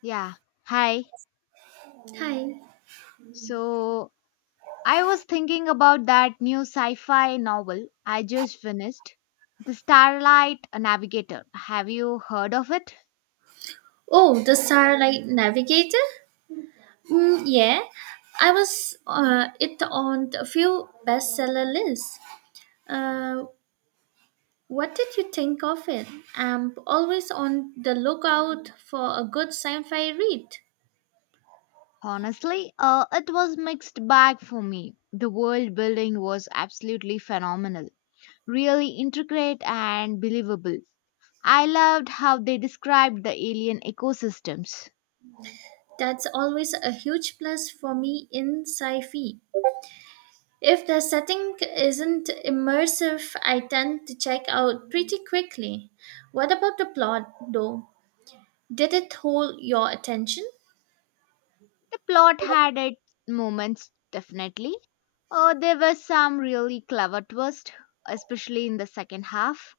Yeah, hi. Hi. So I was thinking about that new sci fi novel I just finished, The Starlight Navigator. Have you heard of it? Oh, the Starlight Navigator? Mm, yeah, I was it on a few bestseller lists. Uh, what did you think of it? I'm always on the lookout for a good sci-fi read. Honestly, it was mixed bag for me. The world building was absolutely phenomenal, really intricate and believable. I loved how they described the alien ecosystems. That's always a huge plus for me in sci-fi. If the setting isn't immersive, I tend to check out pretty quickly. What about the plot, though? Did it hold your attention? The plot had its moments, definitely. There were some really clever twists, especially in the second half,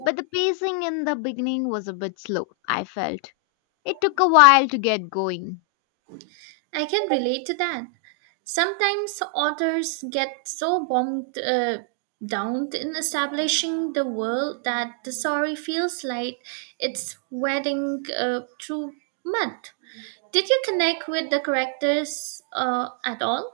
but the pacing in the beginning was a bit slow, I felt. It took a while to get going. I can relate to that. Sometimes authors get so bogged down in establishing the world that the story feels like it's wading through mud. Did you connect with the characters at all?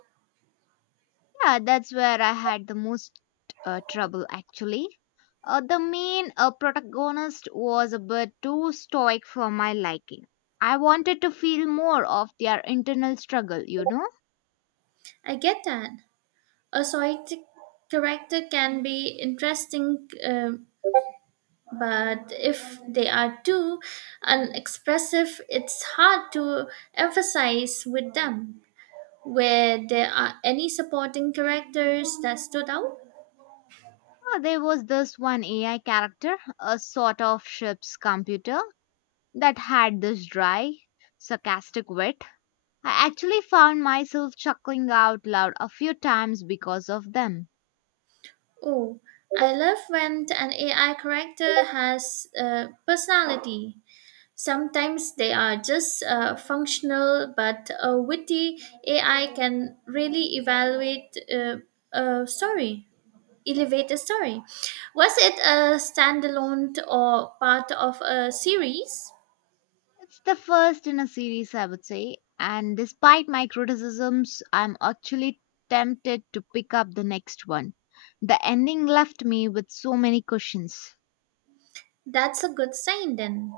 Yeah, that's where I had the most trouble actually. The main protagonist was a bit too stoic for my liking. I wanted to feel more of their internal struggle, you know? I get that. A poetic character can be interesting, but if they are too unexpressive, it's hard to emphasize with them. Were there any supporting characters that stood out? There was this one AI character, a sort of ship's computer, that had this dry, sarcastic wit. I actually found myself chuckling out loud a few times because of them. Oh, I love when an AI character has personality. Sometimes they are just functional, but a witty AI can really evaluate a elevate a story. Was it a standalone or part of a series? It's the first in a series, I would say, and despite my criticisms, I'm actually tempted to pick up the next one. The ending left me with so many questions. That's a good sign then.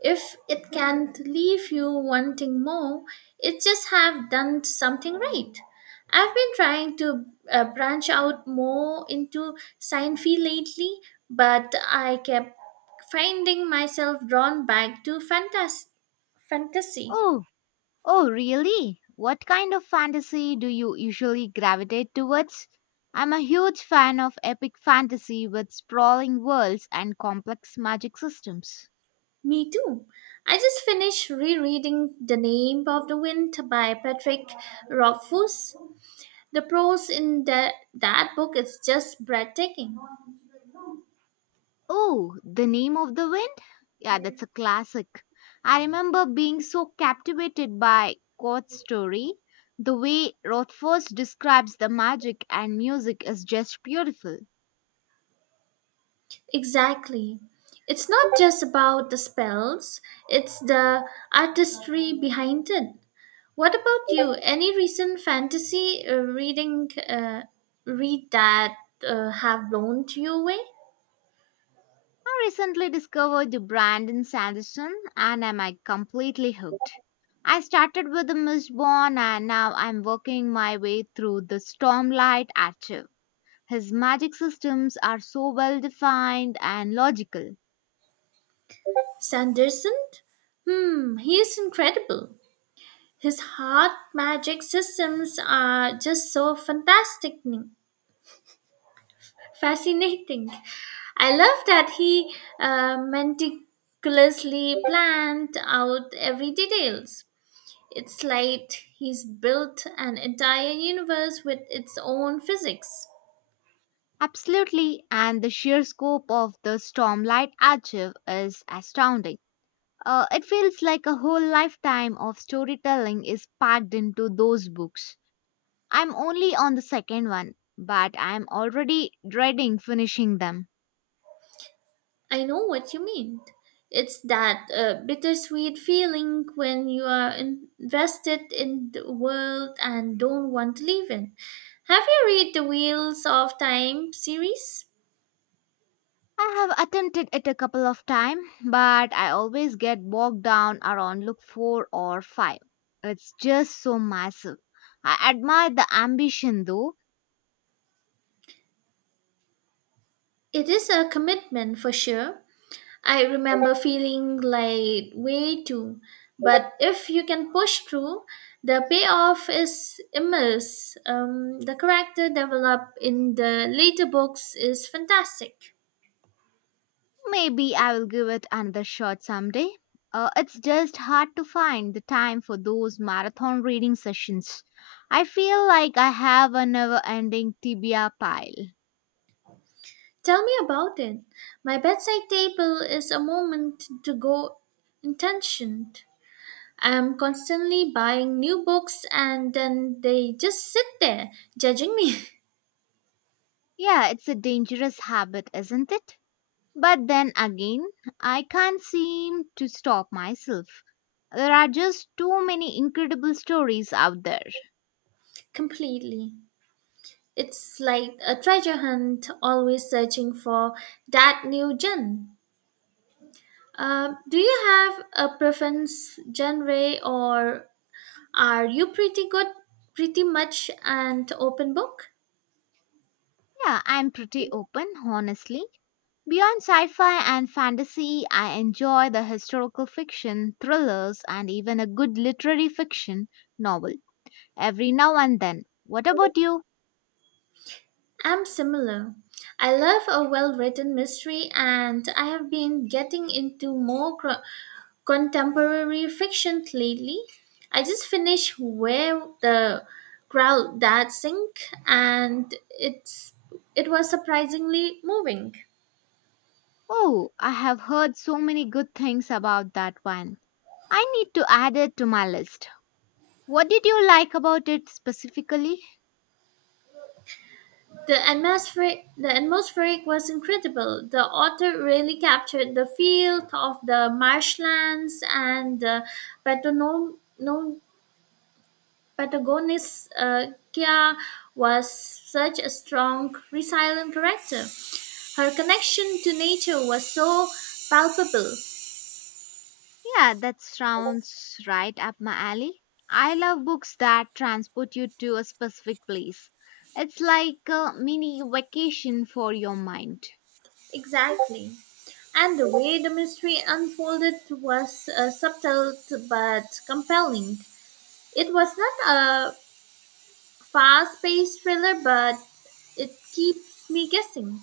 If it can't leave you wanting more, it just have done something right. I've been trying to branch out more into sci fi lately, but I kept finding myself drawn back to fantasy. Oh, Oh, really? What kind of fantasy do you usually gravitate towards? I'm a huge fan of epic fantasy with sprawling worlds and complex magic systems. Me too. I just finished rereading The Name of the Wind by Patrick Rothfuss. The prose in that book is just breathtaking. Oh, The Name of the Wind? Yeah, that's a classic. I remember being so captivated by Court's story. The way Rothfuss describes the magic and music is just beautiful. Exactly. It's not just about the spells, it's the artistry behind it. What about you? Any recent fantasy read that have blown you away? I recently discovered the Brandon Sanderson and am I completely hooked. I started with The Mistborn and now I'm working my way through the Stormlight Archive. His magic systems are so well defined and logical. Sanderson? Hmm, he is incredible. His heart magic systems are just so fantastic. Fascinating. I love that he meticulously planned out every details. It's like he's built an entire universe with its own physics. Absolutely, and the sheer scope of the Stormlight Archive is astounding. It feels like a whole lifetime of storytelling is packed into those books. I'm only on the second one, but I'm already dreading finishing them. I know what you mean. It's that bittersweet feeling when you are invested in the world and don't want to leave it. Have you read the Wheels of Time series? I have attempted it a couple of times, but I always get bogged down around look 4 or 5. It's just so massive. I admire the ambition though. It is a commitment for sure, I remember feeling like way too. But if you can push through, the payoff is immense. The character developed in the later books is fantastic. Maybe I will give it another shot someday. It's just hard to find the time for those marathon reading sessions. I feel like I have a never ending tibia pile. Tell me about it. My bedside table is a moment to go intentioned. I am constantly buying new books and then they just sit there, judging me Yeah, it's a dangerous habit, isn't it? But then again, I can't seem to stop myself. There are just too many incredible stories out there. completely. It's like a treasure hunt, always searching for that new gem. Do you have a preference genre, or are you pretty much an open book? Yeah, I'm pretty open, honestly. Beyond sci fi and fantasy, I enjoy the historical fiction, thrillers, and even a good literary fiction novel every now and then. What about you? I'm similar. I love a well written mystery, and I have been getting into more contemporary fiction lately. I just finished Where the Crowd That Sink and it was surprisingly moving. Oh, I have heard so many good things about that one. I need to add it to my list. What did you like about it specifically? The atmospheric was incredible. The author really captured the feel of the marshlands and the Patagon- no Patagonis Kia was such a strong, resilient character. Her connection to nature was so palpable. Yeah, that sounds right up my alley. I love books that transport you to a specific place. It's like a mini vacation for your mind. Exactly. And the way the mystery unfolded was subtle but compelling. It was not a fast paced thriller, but it keeps me guessing.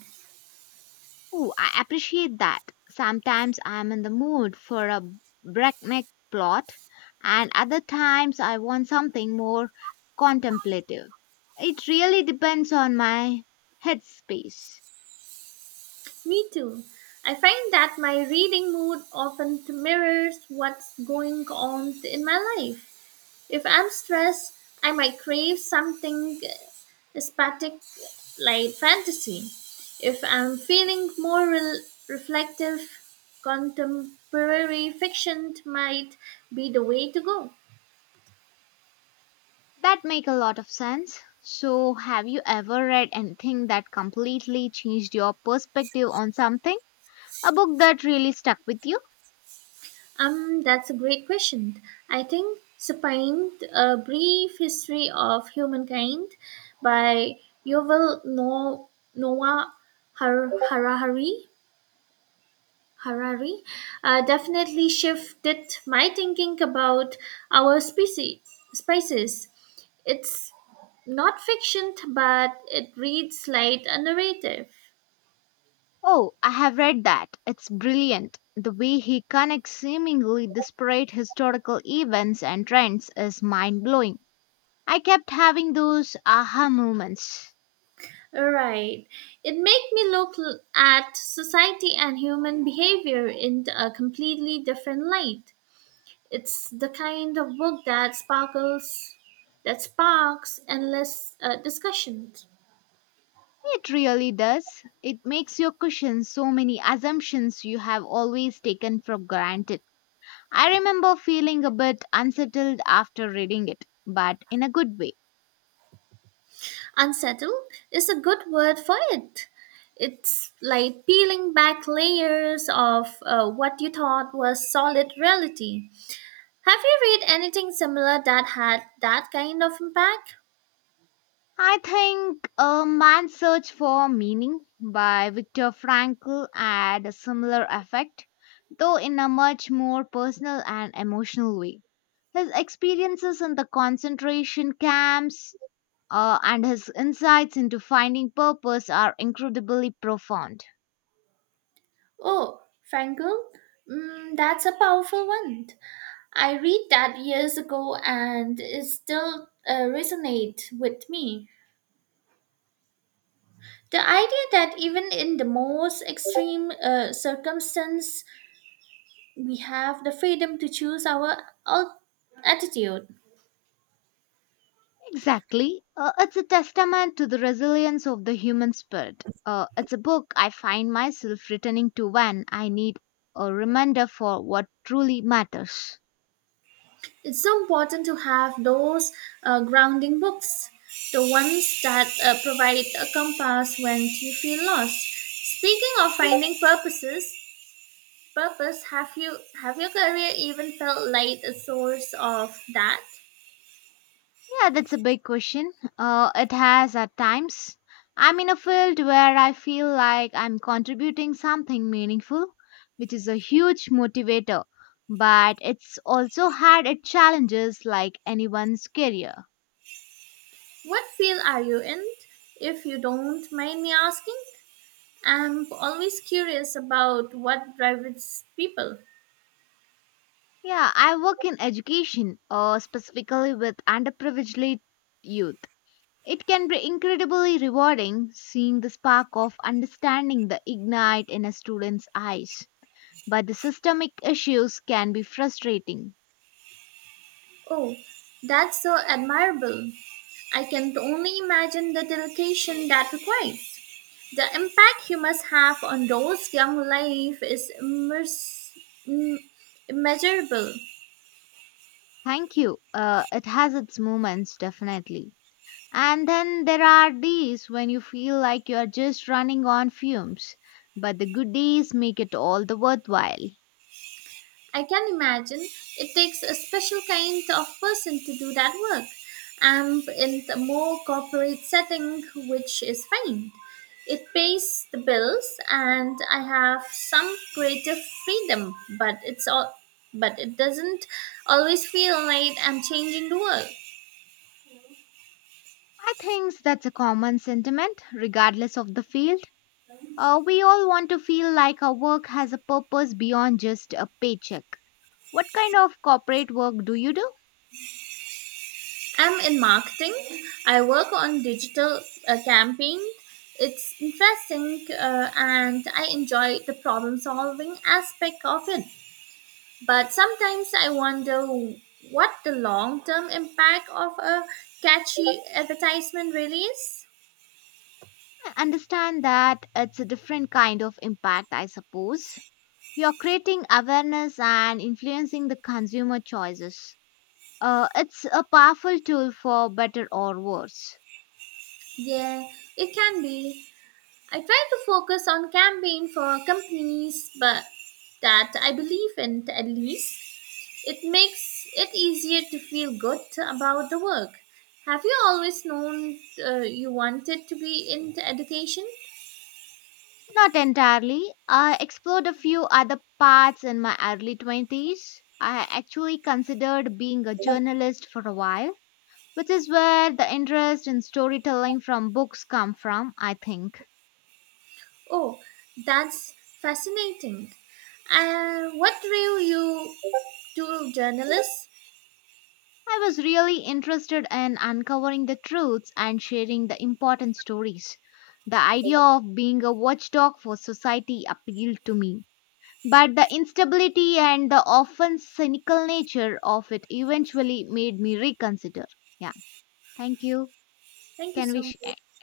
Ooh, I appreciate that. Sometimes I'm in the mood for a breakneck plot, and other times I want something more contemplative. It really depends on my headspace. Me too. I find that my reading mood often mirrors what's going on in my life. If I'm stressed, I might crave something aesthetic like fantasy. If I'm feeling more rel reflective, contemporary fiction might be the way to go. That make a lot of sense. So, have you ever read anything that completely changed your perspective on something? A book that really stuck with you? That's a great question. I think Supine, A Brief History of Humankind by Yuval No- Noah Harari, Harari definitely shifted my thinking about our species. Spices, it's not fiction, but it reads like a narrative. Oh, I have read that. It's brilliant. The way he connects seemingly disparate historical events and trends is mind blowing. I kept having those aha moments. Right. It made me at society and human behavior in a completely different light. It's the kind of book that that sparks endless discussion. It really does. It makes you question so many assumptions you have always taken for granted. I remember feeling a bit unsettled after reading it, but in a good way. Unsettle is a good word for it. It's like peeling back layers of what you thought was solid reality. Have you read anything similar that had that kind of impact? I think A Man's Search for Meaning by Viktor Frankl had a similar effect, though in a much more personal and emotional way. His experiences in the concentration camps and his insights into finding purpose are incredibly profound. Oh, Frankel? Mm, that's a powerful one. I read that years ago and it still resonates with me. The idea that even in the most extreme circumstance, we have the freedom to choose our al- attitude. Exactly. It's a testament to the resilience of the human spirit. It's a book I find myself returning to when I need a reminder for what truly matters. It's so important to have those grounding books, the ones that provide a compass when you feel lost. Speaking of purpose have your career even felt like a source of that? Yeah, that's a big question. It has at times. I'm in a field where I feel like I'm contributing something meaningful, which is a huge motivator. But it's also had its challenges like anyone's career. What field are you in? If you don't mind me asking, I'm always curious about what drives people. Yeah, I work in education, specifically with underprivileged youth. It can be incredibly rewarding seeing the spark of understanding the ignite in a student's eyes but the systemic issues can be frustrating. Oh, that's so admirable. I can only imagine the dedication that requires. The impact you must have on those young life is im- immeasurable. Thank you. It has its moments, definitely. And then there are days when you feel like you're just running on fumes, but the good days make it all the worthwhile. I can imagine it takes a special kind of person to do that work. I'm in a more corporate setting, which is fine. It pays the bills, and I have some creative freedom, but but it doesn't always feel like I'm changing the world. I think that's a common sentiment, regardless of the field. We all want to feel like our work has a purpose beyond just a paycheck. What kind of corporate work do you do? I'm in marketing. I work on digital campaign. It's interesting and I enjoy the problem solving aspect of it. But sometimes I wonder what the long term impact of a catchy advertisement really is. I understand that it's a different kind of impact, I suppose. You're creating awareness and influencing the consumer choices. It's a powerful tool for better or worse. Yeah, it can be. I try to focus on campaign for companies but that I believe in at least. It makes it easier to feel good about the work. Have you always known you wanted to be in education? Not entirely. I explored a few other paths in my early 20s. I actually considered being a journalist for a while, which is where the interest in storytelling from books come from, I think. Oh, that's fascinating. What drew you to journalists? I was really interested in uncovering the truths and sharing the important stories. The idea of being a watchdog for society appealed to me, but the instability and the often cynical nature of it eventually made me reconsider. Yeah, thank you. Thank you Can we so share? much.